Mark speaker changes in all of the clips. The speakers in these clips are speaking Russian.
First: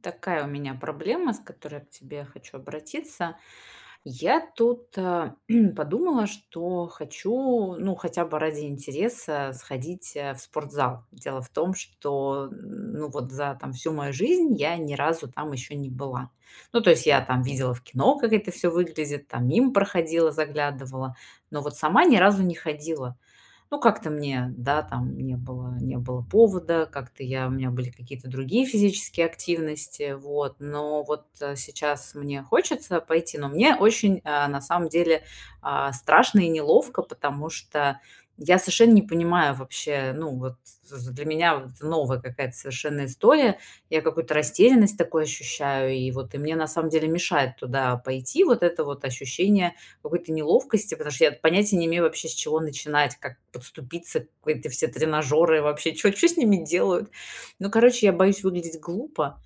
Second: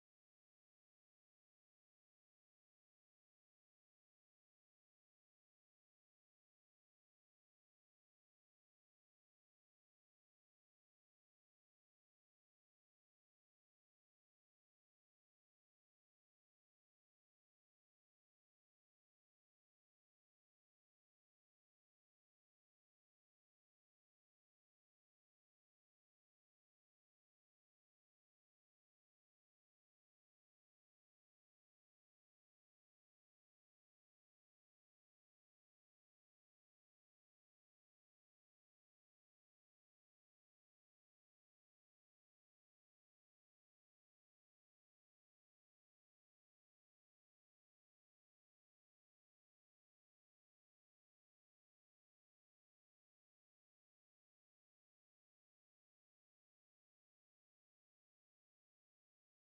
Speaker 1: Такая у меня проблема, с которой к тебе хочу обратиться. Я тут подумала, что хочу, ну, хотя бы ради интереса сходить в спортзал. Дело в том, что, ну, вот за там всю мою жизнь я ни разу там еще не была. Ну, то есть я там видела в кино, как это все выглядит, там мимо проходила, заглядывала, но вот сама ни разу не ходила. Ну, как-то мне, да, там не было повода, как-то я у меня были какие-то другие физические активности, вот. Но вот, сейчас мне хочется пойти, но мне очень, на самом деле, страшно и неловко, потому что я совершенно не понимаю вообще, ну, вот з для меня вот это новая какая-то совершенно история. Я какую-то растерянность такую ощущаю, и вот мне на самом деле мешает туда пойти вот это вот ощущение какой-то неловкости, потому что я понятия не имею вообще, с чего начинать, как подступиться, к эти все тренажеры вообще, что с ними делают. Ну, короче, я боюсь выглядеть глупо.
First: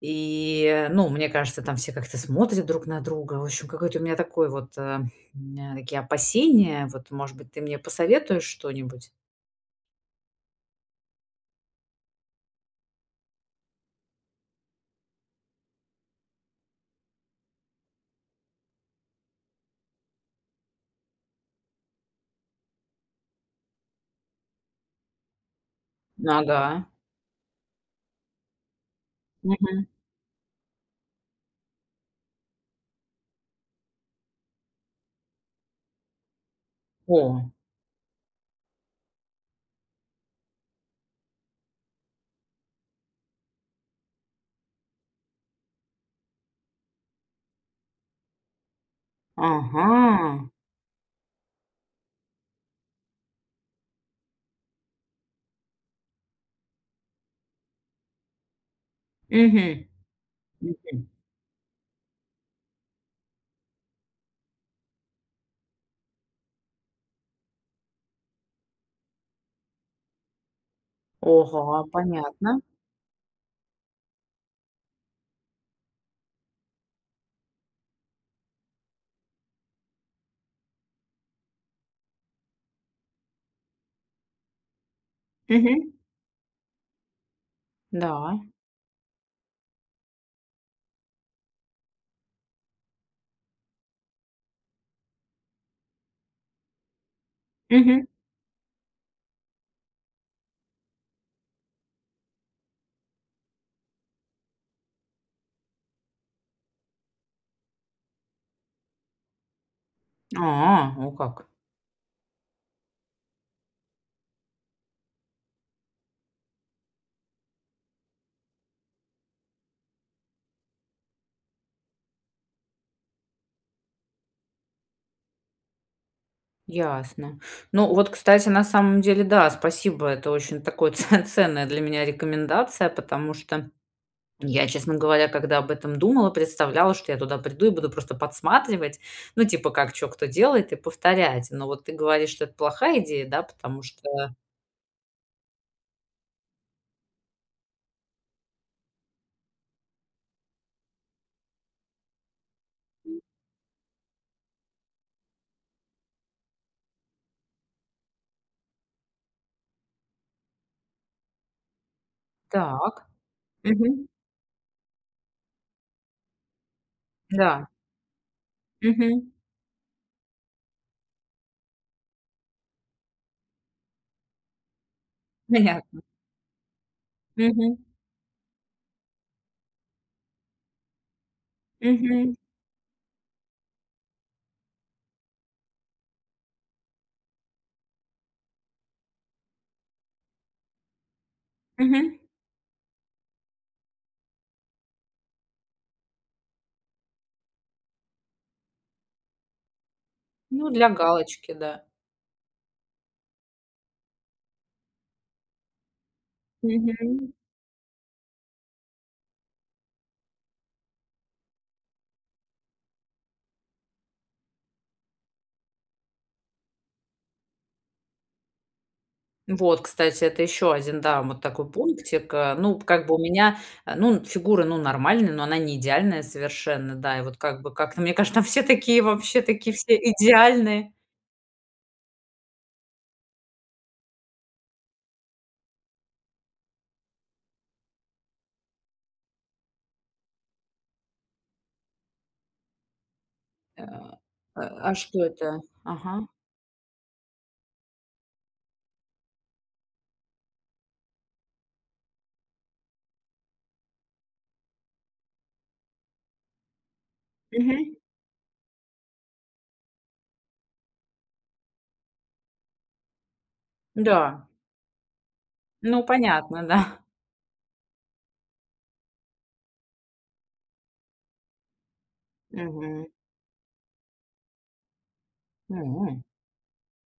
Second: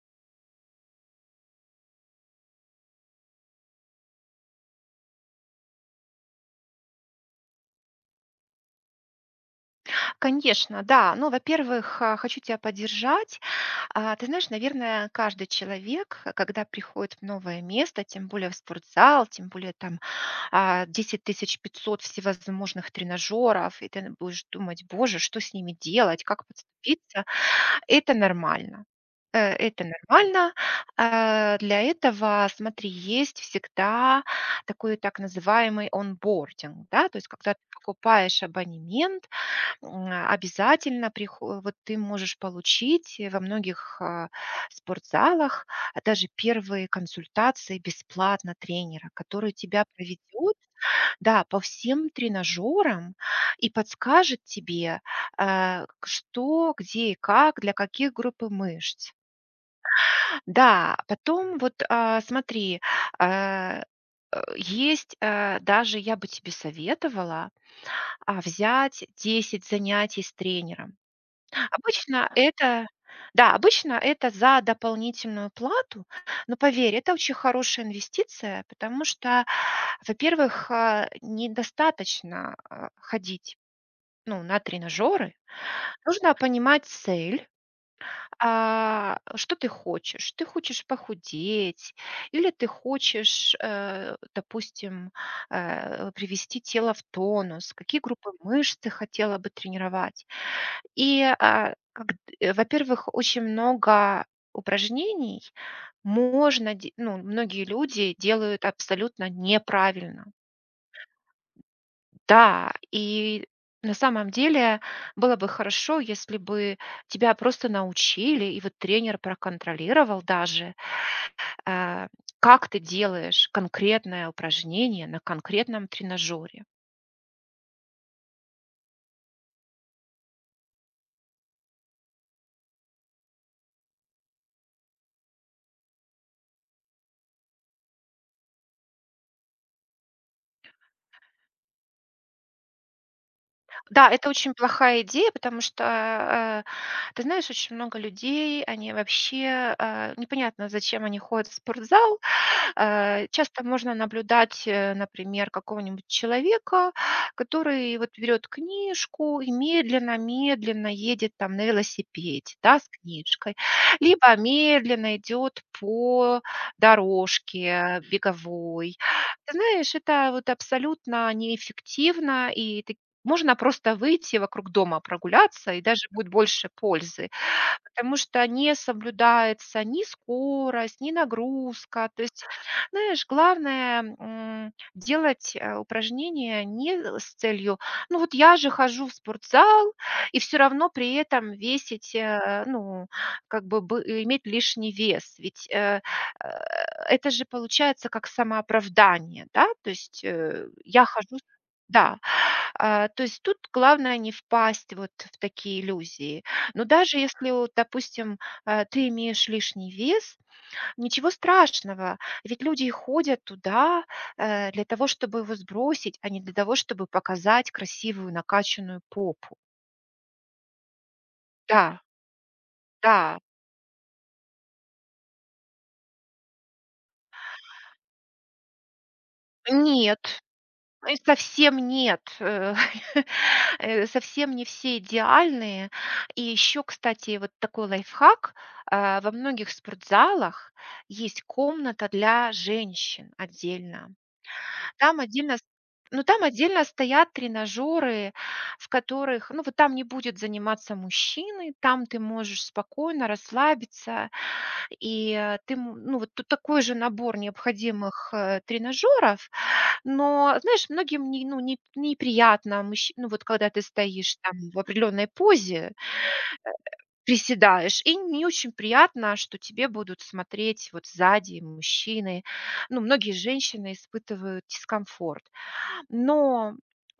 Speaker 1: И, ну, мне кажется, там все как-то смотрят друг на друга. В общем, какой-то у меня такой вот, у меня такие опасения. Вот, может быть, ты мне посоветуешь что-нибудь?
Speaker 2: Конечно, да. Ну, во-первых, хочу тебя поддержать. Ты знаешь, наверное, каждый человек, когда приходит в новое место, тем более в спортзал, тем более там 10 500 всевозможных тренажеров, и ты будешь думать, боже, что с ними делать, как
Speaker 1: Ага.
Speaker 2: подступиться, это нормально. Это
Speaker 1: Мгм.
Speaker 2: нормально. Для этого, смотри, есть всегда такой так называемый онбординг, да, то есть
Speaker 1: О,
Speaker 2: когда ты покупаешь абонемент, М, а, обязательно прихо вот ты можешь получить во многих, спортзалах, даже первые консультации бесплатно тренера, который тебя
Speaker 1: ага.
Speaker 2: проведет, да, по всем тренажерам и подскажет тебе, а, к что, где и как, для каких группы мышц.
Speaker 1: Мгм.
Speaker 2: Да,
Speaker 1: Мгм.
Speaker 2: потом вот, смотри, а, есть, даже я бы тебе советовала, взять 10 занятий с тренером.
Speaker 1: Ага,
Speaker 2: Обычно
Speaker 1: понятно.
Speaker 2: это Да, обычно это за дополнительную плату, но поверь, это очень хорошая инвестиция, потому что, во-первых, недостаточно, ходить, ну, на тренажеры.
Speaker 1: Мгм.
Speaker 2: Нужно понимать цель,
Speaker 1: Да.
Speaker 2: что ты хочешь. Ты хочешь похудеть или ты хочешь, допустим, привести тело в тонус, какие
Speaker 1: Мгм.
Speaker 2: группы мышц ты хотела бы тренировать. Во-первых, очень много упражнений можно де ну, многие люди делают абсолютно неправильно.
Speaker 1: А, о как.
Speaker 2: Да, и на самом деле было бы хорошо, если бы тебя просто научили, и вот тренер проконтролировал даже, а, как ты делаешь конкретное упражнение на конкретном тренажере.
Speaker 1: Ясно. Ну вот, кстати, на самом деле, да, спасибо. Это очень такой ценная для меня рекомендация, потому что я, честно говоря, когда об этом думала, представляла, что я туда приду и буду просто подсматривать, ну, типа, как что кто делает, и повторять. Но вот ты говоришь, что это плохая идея, да, потому
Speaker 2: Да,
Speaker 1: что...
Speaker 2: это очень плохая идея, потому что, э, ты знаешь, очень много людей, они вообще, непонятно, зачем они ходят в спортзал. Часто можно наблюдать, например, какого-нибудь человека, который вот берет книжку и медленно-медленно едет там на велосипеде, да, с
Speaker 1: Так.
Speaker 2: книжкой,
Speaker 1: Мгм.
Speaker 2: либо медленно идет по дорожке
Speaker 1: Да.
Speaker 2: беговой.
Speaker 1: Мгм.
Speaker 2: Ты знаешь, это вот абсолютно неэффективно, и таки можно просто выйти вокруг дома прогуляться, и
Speaker 1: Понятно.
Speaker 2: даже будет больше пользы,
Speaker 1: Мгм.
Speaker 2: потому что не соблюдается ни скорость, ни нагрузка. То
Speaker 1: Мгм.
Speaker 2: есть, знаешь, главное, делать, упражнения не с целью: "Ну, вот я же хожу в спортзал", и все равно при этом весить,
Speaker 1: Мгм.
Speaker 2: ну, как бы иметь лишний вес. Ведь, э, это же получается как самооправдание, да? То есть,
Speaker 1: Ну, для
Speaker 2: я хожу.
Speaker 1: галочки, да.
Speaker 2: Да. То есть тут главное не впасть вот в такие иллюзии. Но даже
Speaker 1: Мгм.
Speaker 2: если, вот, допустим, ты имеешь лишний вес, ничего страшного, ведь люди и ходят туда, для того, чтобы его сбросить, а не для того, чтобы показать красивую накачанную попу.
Speaker 1: Вот, кстати, это еще один, да, вот такой
Speaker 2: Да,
Speaker 1: пунктик. Ну, как бы у
Speaker 2: да.
Speaker 1: меня, ну, фигура, ну, нормальная, но она не идеальная совершенно, да. И вот как бы как-то, мне кажется, все такие вообще, такие все
Speaker 2: Нет.
Speaker 1: идеальные.
Speaker 2: Совсем нет, совсем не все идеальные. И еще, кстати, вот такой лайфхак. Во многих спортзалах есть комната для женщин
Speaker 1: Э,
Speaker 2: отдельно.
Speaker 1: а
Speaker 2: Там
Speaker 1: что
Speaker 2: отдельно с
Speaker 1: это?
Speaker 2: Ну,
Speaker 1: Ага.
Speaker 2: там отдельно стоят тренажеры, в которых, ну, вот там не будет заниматься мужчины, там ты можешь спокойно расслабиться. И, э, ты, м Ну, вот тут такой же набор
Speaker 1: Мгм.
Speaker 2: необходимых, тренажеров, но, знаешь, многим не, ну, не, неприятно, ну вот когда ты стоишь
Speaker 1: Да.
Speaker 2: там в определенной позе,
Speaker 1: Ну, понятно, да.
Speaker 2: приседаешь, и не очень приятно, что тебе будут смотреть вот сзади мужчины. Ну,
Speaker 1: Мгм.
Speaker 2: многие женщины испытывают дискомфорт.
Speaker 1: М.
Speaker 2: Но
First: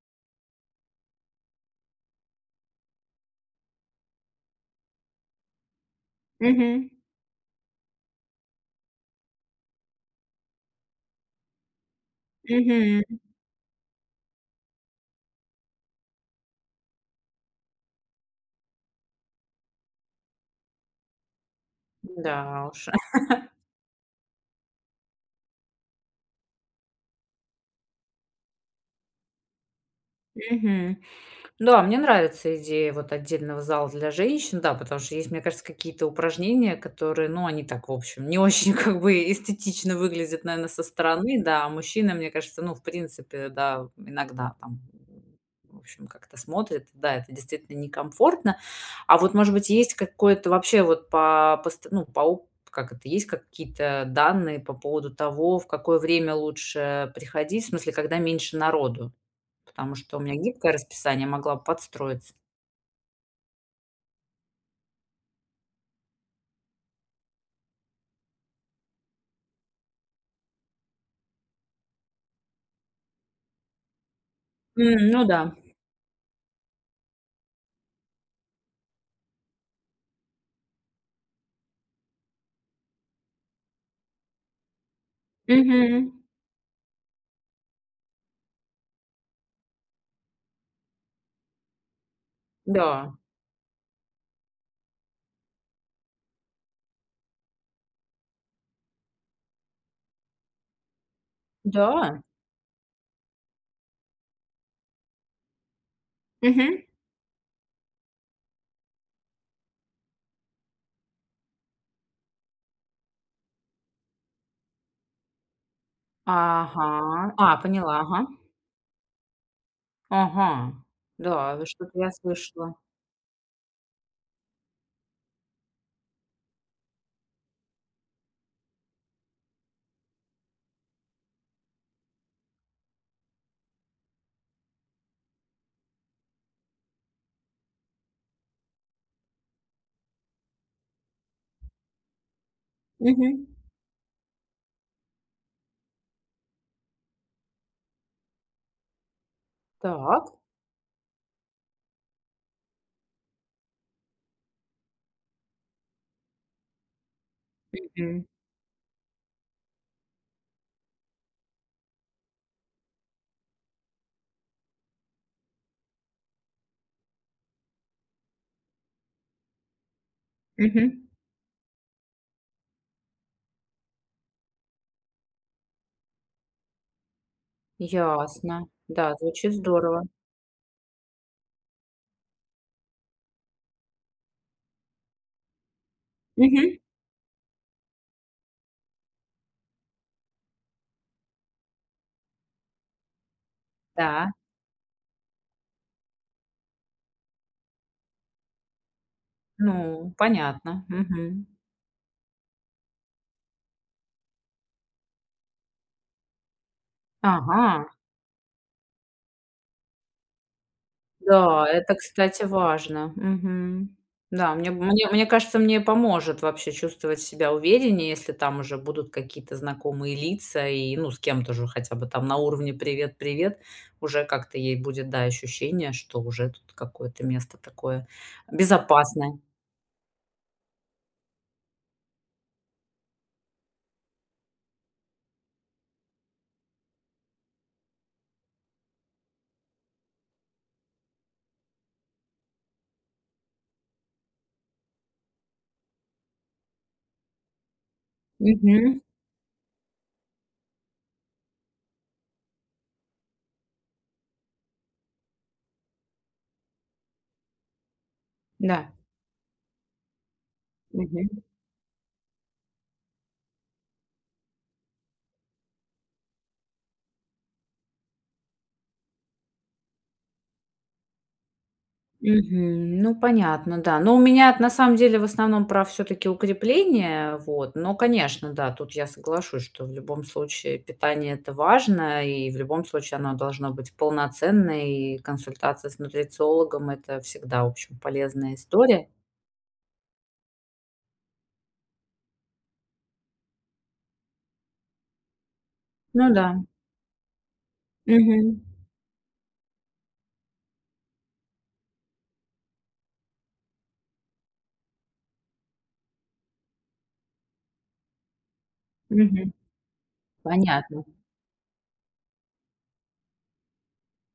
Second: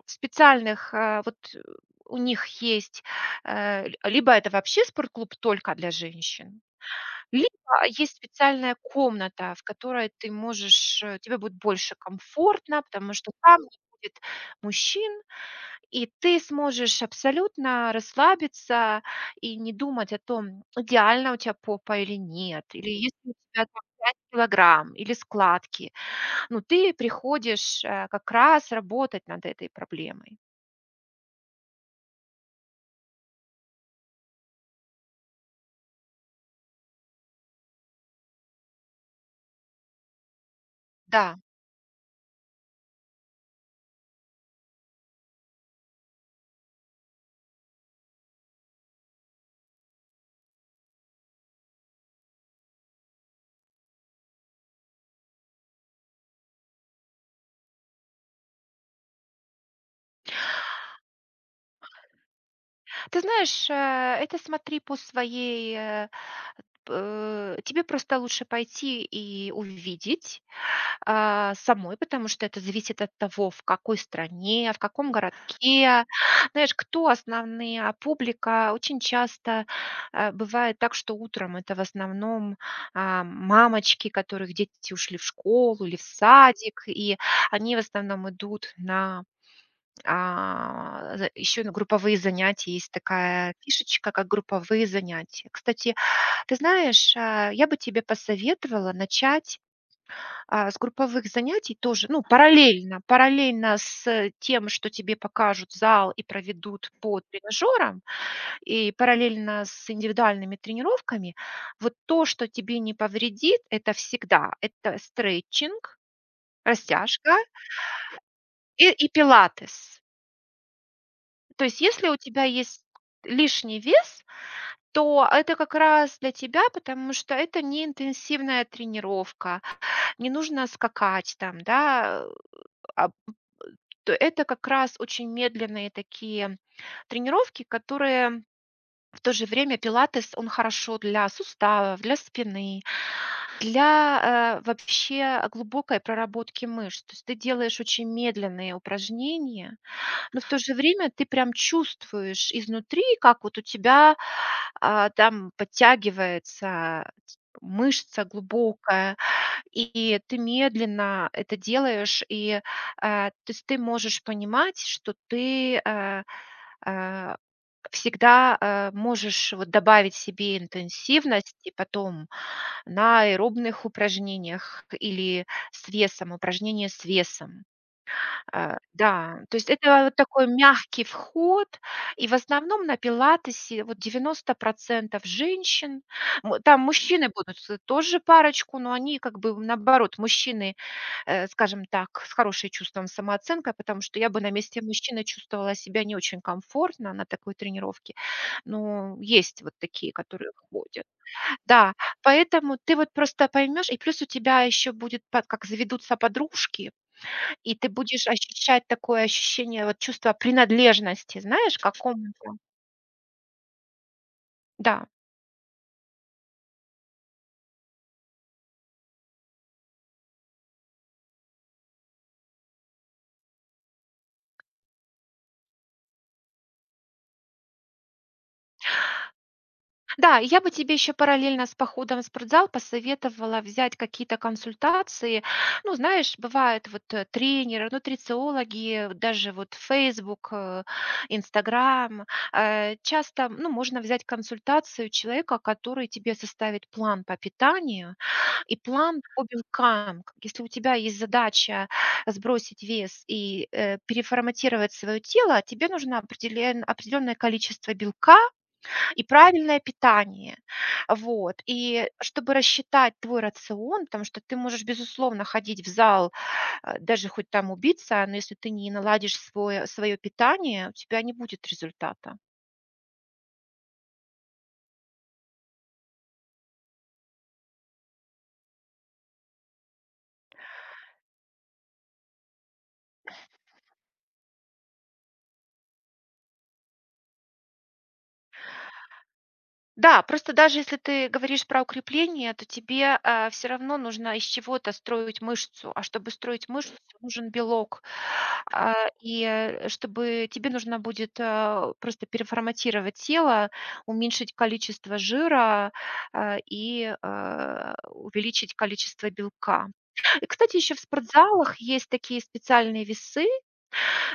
Speaker 2: в специальных, а, вот э, у них есть, э, л- либо это вообще спортклуб только для женщин,
Speaker 1: Мгм.
Speaker 2: либо есть специальная комната, в которой тебе будет больше комфортно,
Speaker 1: Мгм.
Speaker 2: потому что там не будет мужчин, и ты сможешь абсолютно расслабиться и не думать о том, идеально у тебя попа или нет,
Speaker 1: Да уж.
Speaker 2: или если у тебя там 5 килограмм или складки. Ну, ты приходишь, как раз работать над этой проблемой.
Speaker 1: Мгм. Да, мне нравится идея вот отдельного зала для женщин, да, потому что есть, мне кажется, какие-то упражнения, которые, ну, они так, в общем, не очень как бы эстетично выглядят, наверное, со
Speaker 2: Да.
Speaker 1: стороны, да, а мужчина, мне кажется, ну, в принципе, да, иногда там, в общем, как-то смотрит, да, это действительно некомфортно. А вот, может быть, есть какое-то вообще вот ну, как это, есть какие-то данные по поводу того, в какое время лучше приходить, в смысле, когда меньше народу? Потому что у меня гибкое расписание, могла бы подстроиться.
Speaker 2: Ты знаешь, э, это смотри по своей, э, э, тебе просто лучше пойти и увидеть, самой, потому что это зависит от того, в какой стране, в
Speaker 1: М,
Speaker 2: каком
Speaker 1: ну да.
Speaker 2: городке. Знаешь, кто основная публика. Очень часто, бывает так, что утром это в основном, мамочки, которых дети ушли в школу или в
Speaker 1: Мгм.
Speaker 2: садик, и они в основном идут на еще на групповые занятия есть
Speaker 1: Да,
Speaker 2: такая фишечка, как групповые занятия. Кстати, ты знаешь, я бы тебе посоветовала начать, с групповых занятий тоже,
Speaker 1: да.
Speaker 2: ну, параллельно с тем, что тебе покажут зал и
Speaker 1: Мгм.
Speaker 2: проведут по тренажерам, и параллельно с индивидуальными тренировками. Вот то, что тебе не повредит, это всегда это стретчинг,
Speaker 1: Ага.
Speaker 2: растяжка
Speaker 1: А, поняла, ага.
Speaker 2: и пилатес.
Speaker 1: Ага. Да,
Speaker 2: То
Speaker 1: вот
Speaker 2: есть
Speaker 1: что-то
Speaker 2: если
Speaker 1: я
Speaker 2: у тебя
Speaker 1: слышала.
Speaker 2: есть лишний вес, то это как раз для тебя, потому что это не интенсивная тренировка, не нужно скакать там, да, а, то это как раз очень медленные такие тренировки, которые в то же время пилатес, он хорошо для суставов, для спины,
Speaker 1: Мгм.
Speaker 2: для вообще глубокой проработки мышц. То есть ты делаешь очень медленные упражнения,
Speaker 1: Так.
Speaker 2: но в то же время ты прям чувствуешь изнутри, как вот у тебя, там подтягивается
Speaker 1: Мгм.
Speaker 2: мышца глубокая, и ты медленно это делаешь. То есть ты можешь понимать, что ты, э, всегда, можешь вот добавить себе
Speaker 1: Мгм.
Speaker 2: интенсивности потом на аэробных упражнениях или с весом, упражнения с весом.
Speaker 1: Ясно. Да,
Speaker 2: Да,
Speaker 1: звучит
Speaker 2: то есть
Speaker 1: здорово.
Speaker 2: это вот такой мягкий вход. И в основном на пилатесе вот 90 женщин.
Speaker 1: Мгм.
Speaker 2: Там мужчины будут с тоже парочку, но они как бы, наоборот, мужчины, скажем так, с хорошим чувством самооценки, потому что я
Speaker 1: Да,
Speaker 2: бы на месте мужчины чувствовала себя не очень комфортно на такой тренировке. Но есть вот такие,
Speaker 1: ну,
Speaker 2: которые
Speaker 1: понятно.
Speaker 2: ходят.
Speaker 1: Мгм.
Speaker 2: Да, поэтому ты вот просто поймешь, и плюс у тебя еще будет, по как заведутся подружки, и
Speaker 1: Ага.
Speaker 2: ты будешь ощущать такое ощущение, вот чувство принадлежности,
Speaker 1: Да,
Speaker 2: знаешь, к
Speaker 1: это, кстати,
Speaker 2: какому-то.
Speaker 1: важно. Мгм. Да, мне
Speaker 2: Да.
Speaker 1: мне мне кажется, мне поможет вообще чувствовать себя увереннее, если там уже будут какие-то знакомые лица и, ну, с кем-то же хотя бы там на уровне "привет, привет", уже как-то ей будет, да, ощущение, что уже тут какое-то место такое безопасное.
Speaker 2: Да, и я бы тебе еще параллельно с походом в спортзал посоветовала взять какие-то консультации. Ну, знаешь, бывают вот тренеры, нутрициологи, даже вот Facebook, Instagram. Часто, ну, можно взять консультацию человека, который тебе составит план по питанию, и
Speaker 1: Мгм.
Speaker 2: план по белкам. К Если у тебя есть задача сбросить вес и, переформатировать свое тело, тебе нужно определенное количество белка
Speaker 1: Да.
Speaker 2: и правильное питание. Вот. И чтобы рассчитать твой рацион, потому что ты можешь, безусловно, ходить в зал, даже хоть там убиться, но если ты не наладишь свое питание, у тебя не будет результата.
Speaker 1: Мгм. Ну, понятно, да. Но у меня на самом деле в основном про все-таки укрепление. Вот. Но, конечно, да, тут я соглашусь, что в любом случае питание это важно, и в любом случае оно должно быть полноценное, и консультация с нутрициологом это всегда, в общем, полезная история.
Speaker 2: Да, просто даже если ты говоришь про укрепление, то тебе, все равно нужно из чего-то строить мышцу, а чтобы
Speaker 1: Ну да.
Speaker 2: строить мышцу, нужен белок.
Speaker 1: Мгм.
Speaker 2: А, и, э, чтобы Тебе нужно будет, просто переформатировать тело, уменьшить количество жира, увеличить количество
Speaker 1: Мгм.
Speaker 2: белка. И, кстати, еще в
Speaker 1: Понятно.
Speaker 2: спортзалах есть такие специальные весы,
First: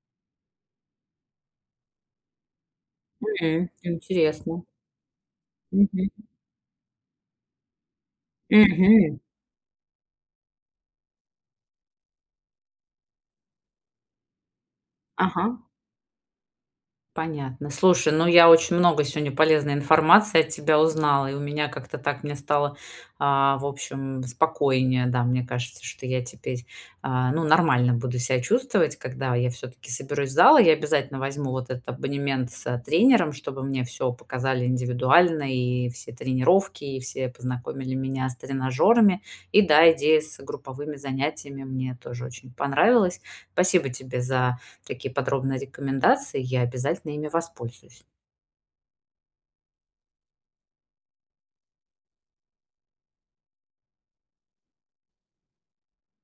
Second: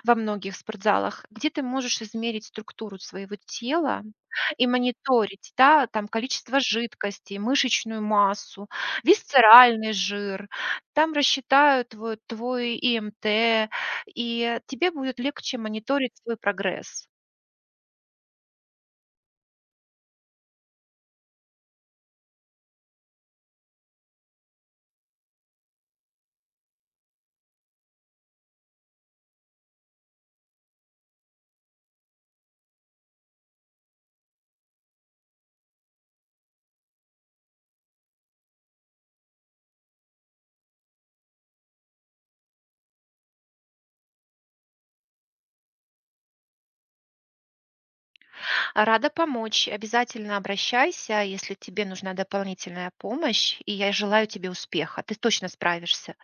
Speaker 2: во многих спортзалах, где ты можешь измерить структуру своего
Speaker 1: М,
Speaker 2: тела
Speaker 1: интересно.
Speaker 2: и мониторить, да, там
Speaker 1: Мгм.
Speaker 2: количество жидкости, мышечную массу,
Speaker 1: Мгм.
Speaker 2: висцеральный жир. Там рассчитают вот твой ИМТ, и тебе будет
Speaker 1: Ага.
Speaker 2: легче мониторить свой прогресс.
Speaker 1: Понятно. Слушай, ну я очень много сегодня полезной информации от тебя узнала, и у меня как-то так мне стало, в общем, спокойнее. Да, мне кажется, что я теперь, ну, нормально буду себя чувствовать, когда я все-таки соберусь в зал. Я обязательно возьму вот этот абонемент с тренером, чтобы мне все показали индивидуально, и все тренировки, и все познакомили меня с тренажерами. И да, идея с групповыми занятиями мне тоже очень понравилась. Спасибо тебе за такие подробные рекомендации, я обязательно ими воспользуюсь.
Speaker 2: Рада помочь. Обязательно обращайся, если тебе нужна дополнительная помощь, и я желаю тебе успеха. Ты точно справишься.